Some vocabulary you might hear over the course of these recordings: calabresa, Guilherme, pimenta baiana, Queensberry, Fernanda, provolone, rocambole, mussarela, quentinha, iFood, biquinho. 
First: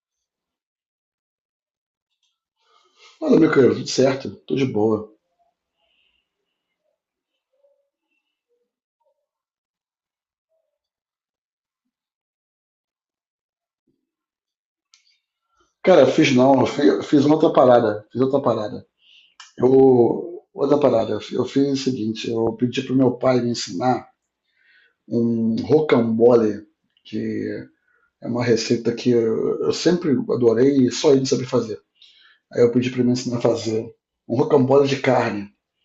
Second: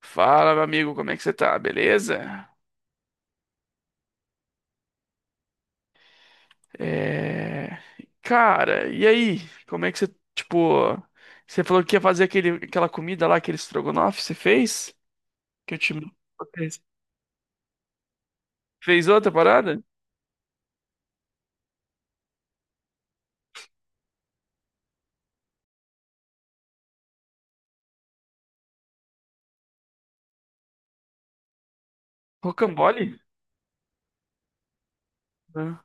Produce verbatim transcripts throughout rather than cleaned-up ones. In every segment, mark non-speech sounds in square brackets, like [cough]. Fala, meu amigo, como é que você tá? Beleza? Olha, meu querido, tudo certo, tô de boa. É. Cara, e aí? Como é que você, tipo, você falou que ia fazer aquele, aquela comida lá, aquele estrogonofe, você fez? Que eu te. Cara, fiz não, fiz, fiz outra parada, fiz outra parada. Fez outra parada? Eu, outra parada, eu fi- eu fiz o seguinte, eu pedi pro meu pai me ensinar um rocambole, que é uma receita que eu, eu sempre adorei e só ele sabe fazer. Aí eu pedi pra Rocambole? ele me ensinar a fazer um rocambole de carne, Né?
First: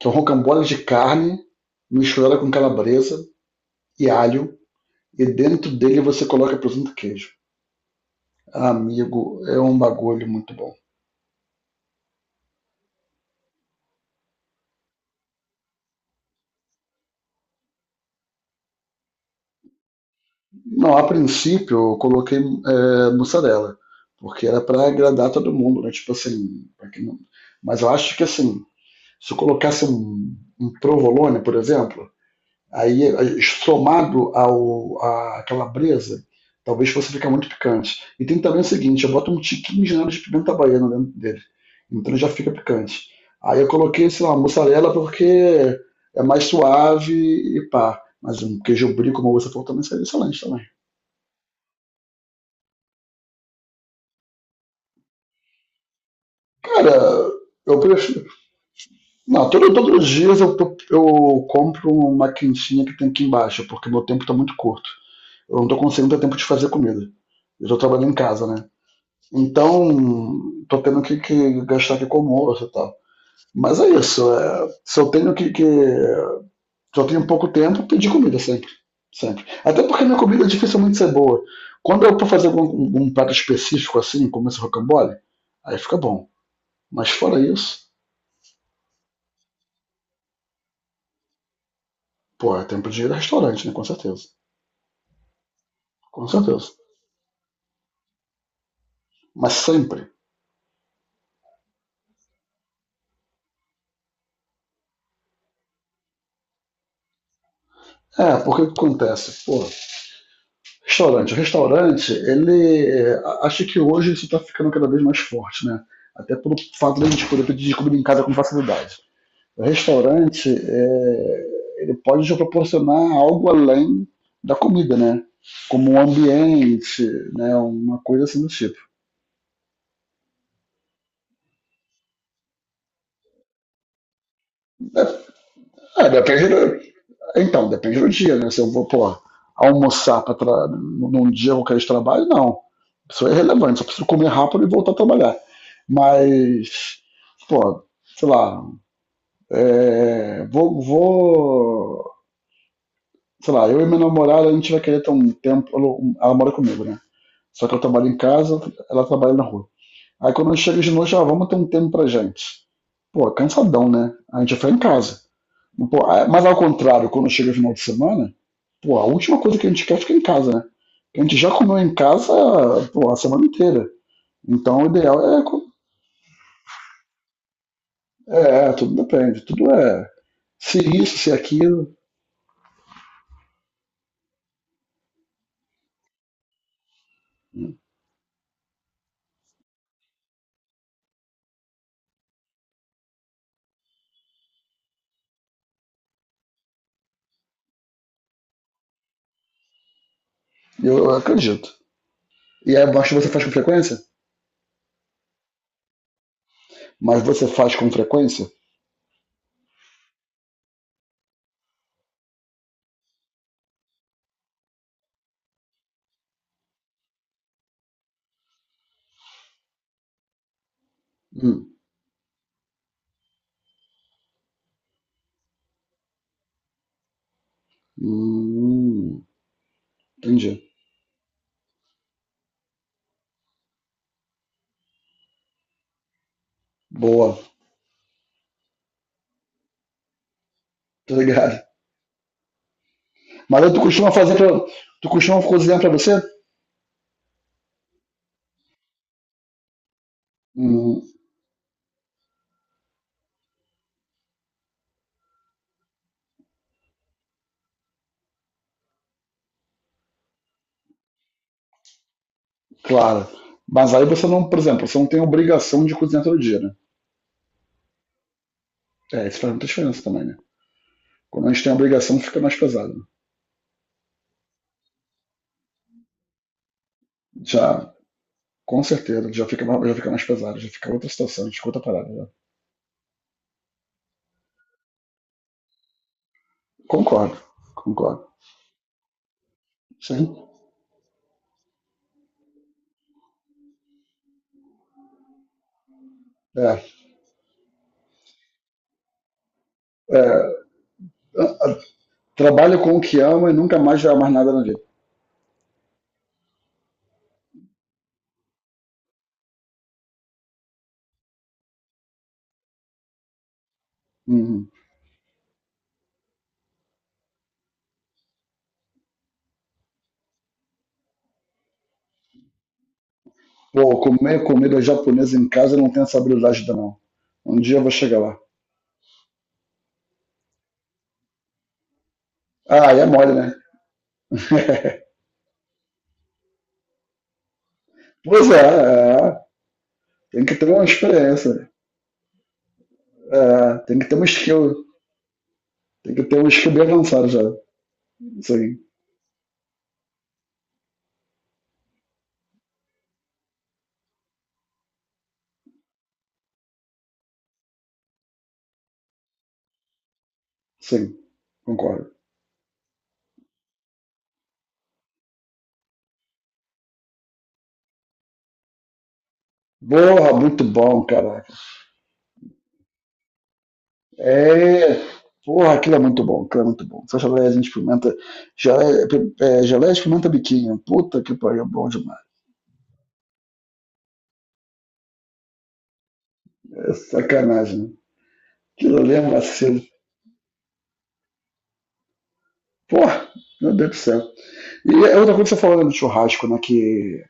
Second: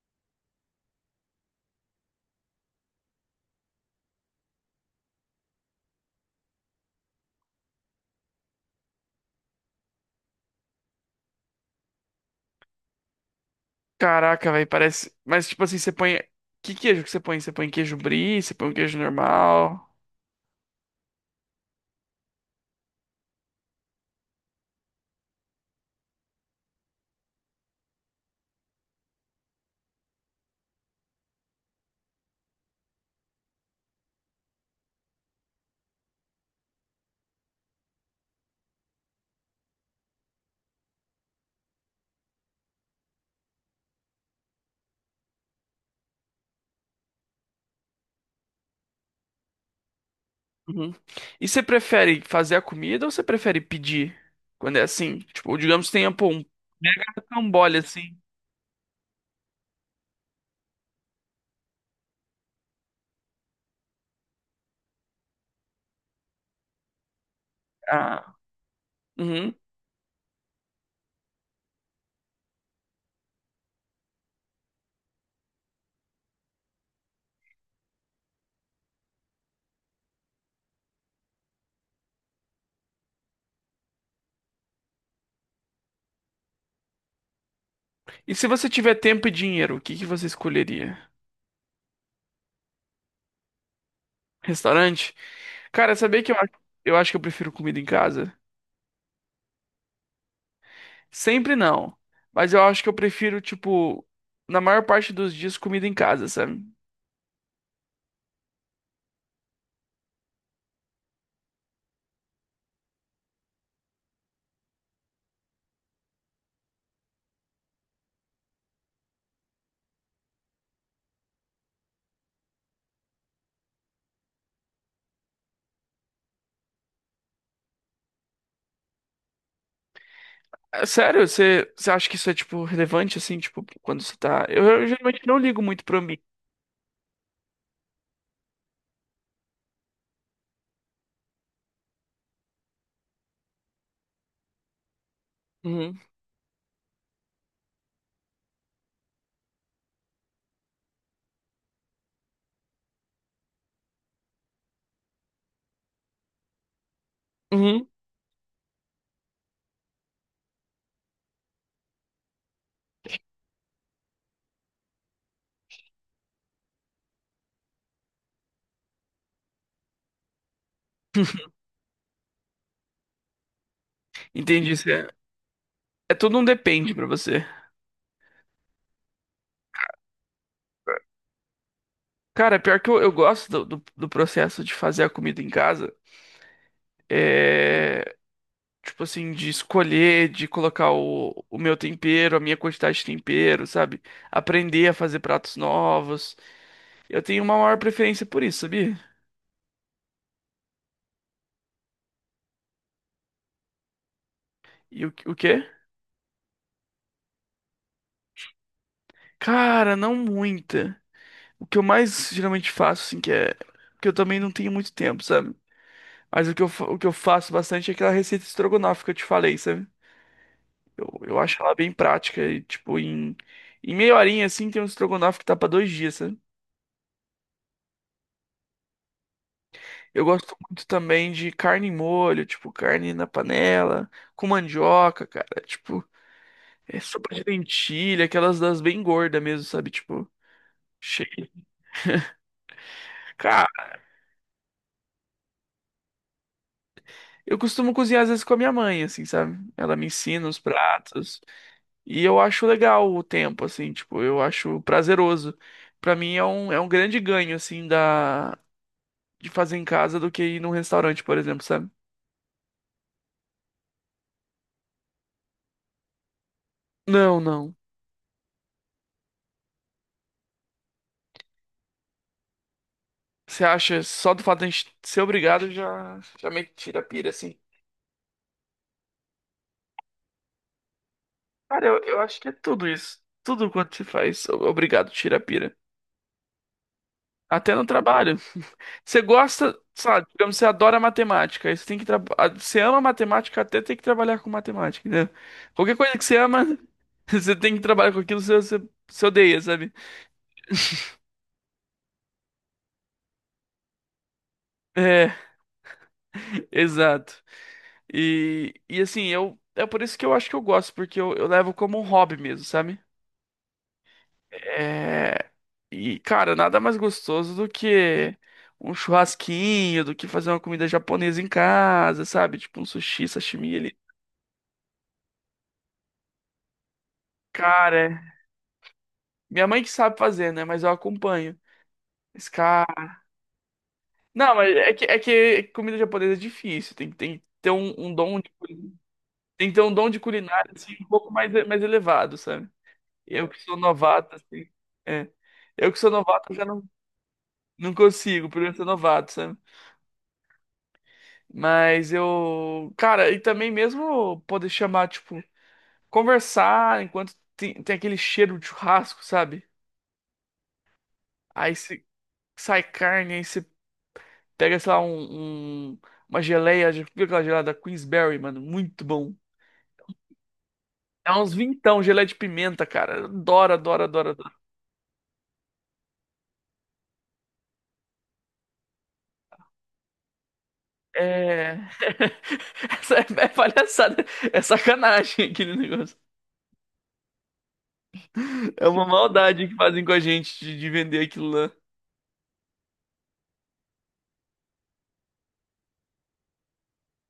que é um rocambole de carne misturada com calabresa e alho, e dentro dele você coloca presunto e queijo. Amigo, é um bagulho muito bom. Caraca, velho, parece, mas tipo assim, você põe que queijo que você põe? Você põe queijo brie, você põe um queijo normal? Não, a princípio eu coloquei é, mussarela, porque era para agradar todo mundo, né? Tipo assim, pra que não- mas eu acho que assim, se eu colocasse um, um provolone, por exemplo, aí aí, somado ao à calabresa, talvez fosse ficar muito picante. E tem também o seguinte, eu boto um tiquinho de nada de pimenta baiana dentro dele, então já fica picante. Aí eu coloquei, sei lá, mussarela porque é mais suave e pá. Mas um queijo brie, como você falou, também seria excelente também. Uhum. E você prefere fazer a comida ou você prefere pedir? Quando é assim, tipo, digamos que tenha, pô, um mega Cara, rocambole eu assim. prefiro. Não, todo, todos os dias eu, tô- eu compro uma quentinha que tem aqui embaixo, porque meu tempo tá muito curto. Eu não tô conseguindo ter tempo de fazer comida. Eu tô trabalhando em ah, casa, né? Uhum. Então, tô tendo que, que gastar aqui com almoço e tal. Mas é isso. É, se eu tenho que, que. Se eu tenho pouco tempo, pedir comida sempre. Sempre. Até porque minha comida é dificilmente ser boa. Quando eu tô fazendo um, um prato específico assim, como esse rocambole, aí fica bom. Mas fora isso. E se você tiver tempo e dinheiro, o que que você escolheria? Pô, é tempo de ir a restaurante, né? Com certeza. Restaurante? Cara, sabia Com que eu, acho- certeza. eu acho que eu prefiro comida em casa? Mas sempre. Sempre não. Mas eu acho que eu prefiro, tipo, na maior parte dos dias, comida em casa, sabe? É, porque o que acontece? Pô, restaurante. O restaurante, ele. é, a- acho que hoje isso tá ficando cada vez mais forte, né? Até pelo fato da gente poder pedir comida em casa com facilidade. O restaurante, é, ele pode te proporcionar algo além da comida, né? Como um ambiente, né? Uma coisa assim do tipo. É sério, você, você acha que isso é, tipo, relevante, assim, tipo, quando você tá. Eu, eu geralmente não ligo muito pro É, É, ambiente. depende do... Então, depende do dia, né? Se eu vou, pô, almoçar pra tra... num dia qualquer de trabalho, não. Isso é irrelevante, só preciso comer rápido e voltar a trabalhar. Uhum. Mas, pô, sei lá, é, vou, vou, sei lá, eu e minha namorada, a gente vai querer ter um tempo, ela, ela mora comigo, né? Só que eu Uhum. trabalho em casa, ela trabalha na rua. Aí quando eu chego de noite, ah, vamos ter um tempo pra gente. Pô, cansadão, né? A gente já foi em casa. Pô, ah, mas ao contrário, quando chega o final de semana, pô, a última coisa que a gente quer é ficar em casa, né? A gente já [laughs] comeu em casa, pô, a semana inteira. Entendi. Então o Isso É, ideal é, co- é tudo um depende pra você. é, é, Tudo depende, tudo é se isso, se aquilo, Cara, pior que eu, eu gosto do, do, do processo de fazer a comida em casa. é Tipo assim, de escolher, de colocar o, o meu tempero, a minha quantidade de tempero, sabe? Aprender a fazer pratos novos. Eu tenho uma maior preferência por isso, sabia? eu, eu acredito. E é baixo você faz com frequência? E o, o quê? Mas você faz com frequência? Cara, não muita. O que eu mais geralmente faço, assim, que é. Porque eu também não tenho muito tempo, sabe? Mas o que eu, fa- o que eu faço bastante é aquela receita estrogonofe que eu te falei, sabe? Eu, eu Hum, acho ela bem prática e, tipo, em, em meia horinha, assim, tem um estrogonofe que tá pra dois dias, sabe? hum, Eu gosto entendi. muito também de carne em molho, tipo, carne na panela, com mandioca, cara. Tipo, é sopa Boa, de lentilha, aquelas das bem gordas mesmo, sabe? Tipo, tô cheia. ligado. Mas aí tu Cara, costuma fazer pra, tu costuma cozinhar pra você? eu costumo cozinhar às vezes com a minha mãe, assim, sabe? Ela me ensina os Hum, pratos. E eu acho legal o tempo, assim, tipo, eu acho prazeroso. Pra mim é um, é um grande ganho, assim, da, de fazer em casa do que ir num restaurante, por exemplo, sabe? claro. Mas aí você não, por exemplo, você não tem obrigação de cozinhar todo dia, né? Não, não. É, isso faz muita diferença também, né? Quando a gente tem a obrigação, fica mais pesado. Você acha, só do fato de a gente ser obrigado já, já meio que tira a pira, assim. Já, com certeza, já fica, já fica mais pesado, já fica outra situação, a gente fica outra Cara, eu, parada. eu Já. acho que é tudo isso. Tudo quanto se faz. o- Obrigado, tira a pira. Concordo, Até no concordo. trabalho. [laughs] Você gosta, sabe, Sim. digamos, você adora matemática. aí Você tem que traba- a- Você ama matemática até tem que trabalhar com matemática, entendeu? Qualquer coisa que você ama, É, [laughs] você tem que trabalhar com aquilo, você, você, você odeia, sabe? é, trabalha com o que ama e nunca mais vai amar nada na vida. É, [laughs] exato. E, e assim, eu, é por isso que eu acho que eu gosto, porque eu, eu levo como um hobby mesmo, sabe? Uhum. É. E, cara, nada mais gostoso do que um churrasquinho, do que fazer uma comida japonesa em casa, sabe? Tipo um sushi, sashimi ali. Pô, comer comida japonesa em casa eu não tenho essa habilidade ainda não. Um dia eu vou Cara, é, chegar lá. minha mãe que sabe fazer, né? Mas eu acompanho. Esse Ah, e é cara. mole, né? Não, mas é que, [laughs] é que comida japonesa é difícil. Tem, tem que ter um, um dom de, Pois é, culi- é, tem que ter um dom de tem que ter culinária uma assim, um pouco mais, experiência. mais elevado, sabe? Eu que sou É, tem que ter um novato, assim. skill. É. Eu que sou Tem que ter um novato, eu já skill não, bem avançado já. não consigo, por eu Sim, ser novato, sabe? Mas eu, cara, e também mesmo poder chamar, tipo, conversar enquanto tem, tem aquele cheiro de churrasco, sabe? sim, Aí se concordo. sai carne, aí você pega, sei lá, um, um- uma geleia, já viu aquela geleia da Queensberry, mano? Muito bom. Porra, muito bom, É caraca. uns vintão, geleia de pimenta, cara. Adoro, adoro, adoro, adoro. É. Porra, aquilo é muito bom, aquilo é muito bom. Essa geleiazinha de pimenta. Geleia, é, geleia de pimenta biquinho. Puta que pariu, é É. bom demais. [laughs] Essa é é palhaçada, é sacanagem aquele negócio. É sacanagem. É Aquilo uma ali é um maldade que vacilo. fazem com a gente de, de vender aquilo lá. Porra, meu Deus do céu. E é outra coisa que você falou né, do churrasco, né? Que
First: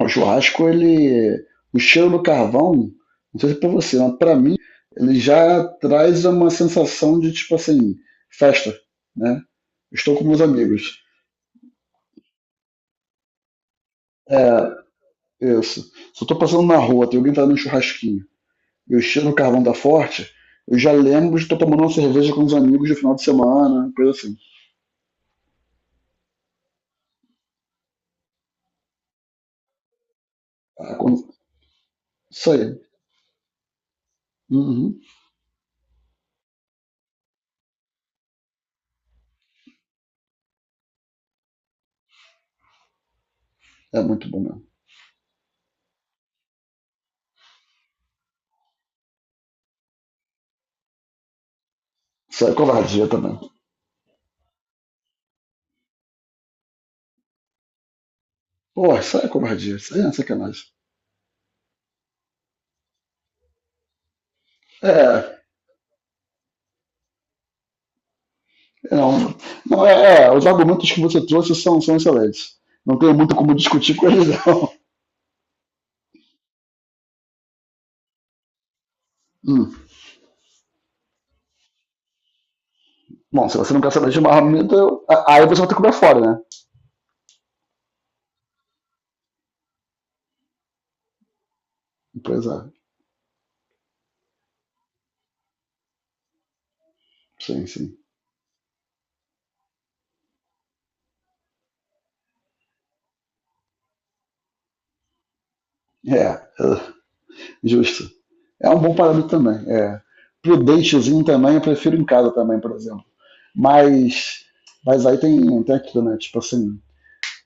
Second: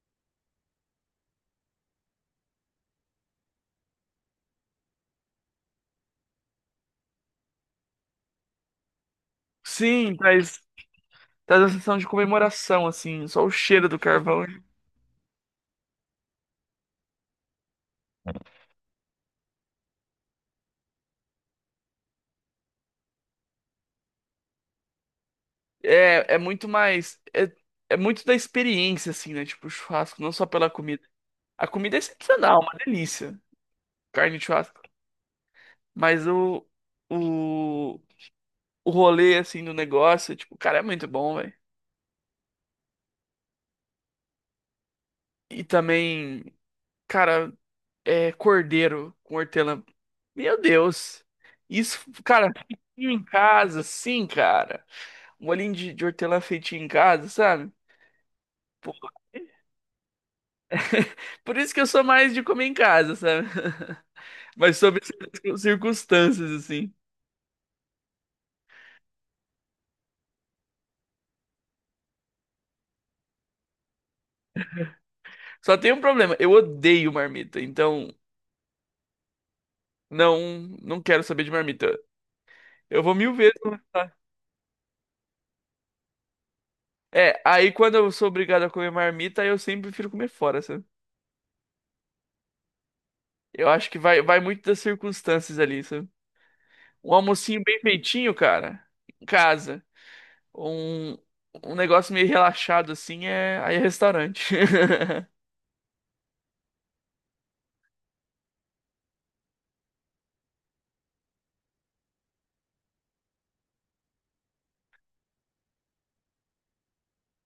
o churrasco, ele. O cheiro do carvão, não sei se é pra você, mas pra mim, ele já traz uma sensação de, tipo assim, festa, né? Estou Sim, com meus traz. amigos. Traz uma sensação de comemoração, assim, só o cheiro do carvão. É, isso. Se eu tô passando na rua, tem alguém tá no churrasquinho, e o cheiro do carvão tá forte, eu já lembro de estar tomando uma cerveja com os amigos no final de semana, coisa assim. É, é muito mais. É, é muito da experiência, assim, né? Tipo, o churrasco, não só pela Ah, comida. quando- A comida é isso excepcional, uma aí. delícia. Carne de churrasco. Uhum. Mas o, o, o rolê, assim, do negócio, tipo, cara, é muito bom, velho. É muito bom mesmo. E também, cara, é cordeiro com hortelã. Meu Deus. Isso, Isso cara, aí é covardia feitinho em também. casa, sim, cara. Um olhinho de, de hortelã feitinho em casa, sabe? Pô. Pô, isso aí é covardia, isso aí é sacanagem. [laughs] Por isso que eu sou mais de comer em casa, sabe? [laughs] Mas sob É, certas [laughs] circunstâncias, assim. não, não é, é, os argumentos que você trouxe são, são excelentes. Não tenho muito como discutir com eles, não. [laughs] Só tem um problema, eu odeio marmita, então Hum. não, não quero saber de marmita. Eu vou mil Bom, vezes. se você No. não quer saber de marmita, eu- a- aí você vai ter que comer fora, né? É, aí quando eu sou obrigado a comer marmita, eu sempre prefiro comer fora, sabe? Pois é, Eu acho que vai, vai muito das circunstâncias ali, sabe? Um almocinho sim, bem sim. feitinho, cara, em casa. Um, um negócio meio relaxado assim é aí é restaurante. [laughs] É, justo. É um bom parâmetro também. É. Prudentezinho também, eu prefiro em casa também, por exemplo. Mas, mas aí tem, tem aquilo, né? Tipo assim,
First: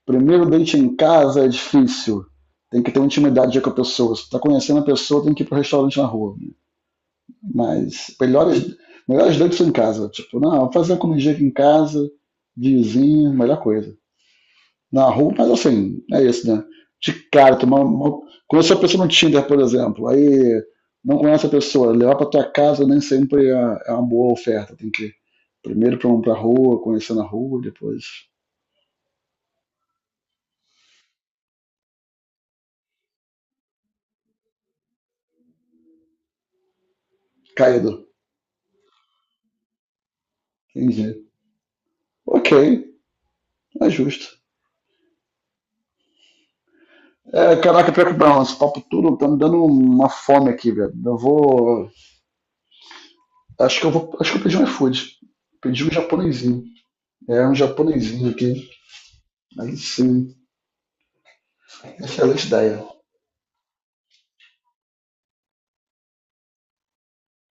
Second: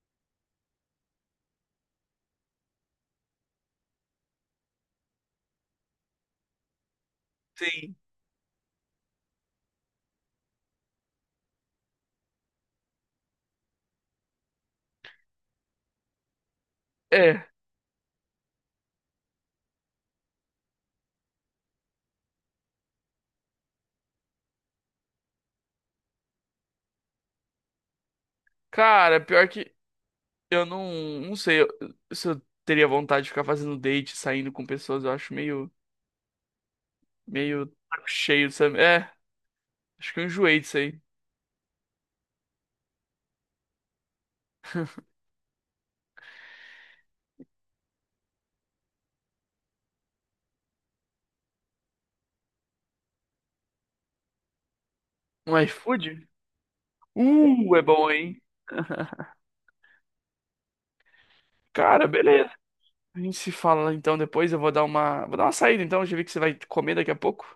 primeiro date em casa é difícil. Tem que ter intimidade com a pessoa. Se tá conhecendo a pessoa, tem que ir pro restaurante na rua. Sim. Mas melhores, melhores dates são em casa. Tipo, não, vou fazer uma comidinha aqui em casa, vizinho, melhor coisa na rua, mas assim, é isso, né? De É, cara, tomar uma... conhecer a pessoa no Tinder, por exemplo, aí não conhece a pessoa, levar para tua casa nem sempre é é uma boa oferta, tem que ir primeiro para pra rua, conhecer na rua, depois cara, pior que eu não, não sei eu- se eu teria vontade de ficar fazendo date, saindo com pessoas. Eu acho meio, meio caído, saco cheio, sabe? É, acho que eu enjoei disso aí. entendi. Ok, é justo. É, caraca, pior que não, esse papo tudo tá me dando uma fome aqui, velho. Eu vou, acho que eu vou, acho que eu pedi um iFood, Um pedi um iFood? japonesinho, é um Uh, é bom, japonesinho hein? aqui, [laughs] aí sim, Cara, excelente beleza. ideia, A gente se fala então depois. Eu vou dar uma, vou dar uma saída então. Já vi que você vai comer daqui a pouco.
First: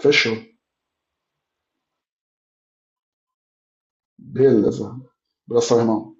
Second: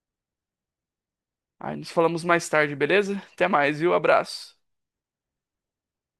fechou. Aí nos falamos mais tarde, beleza? Até mais, viu? Abraço. Beleza. Abração, irmão.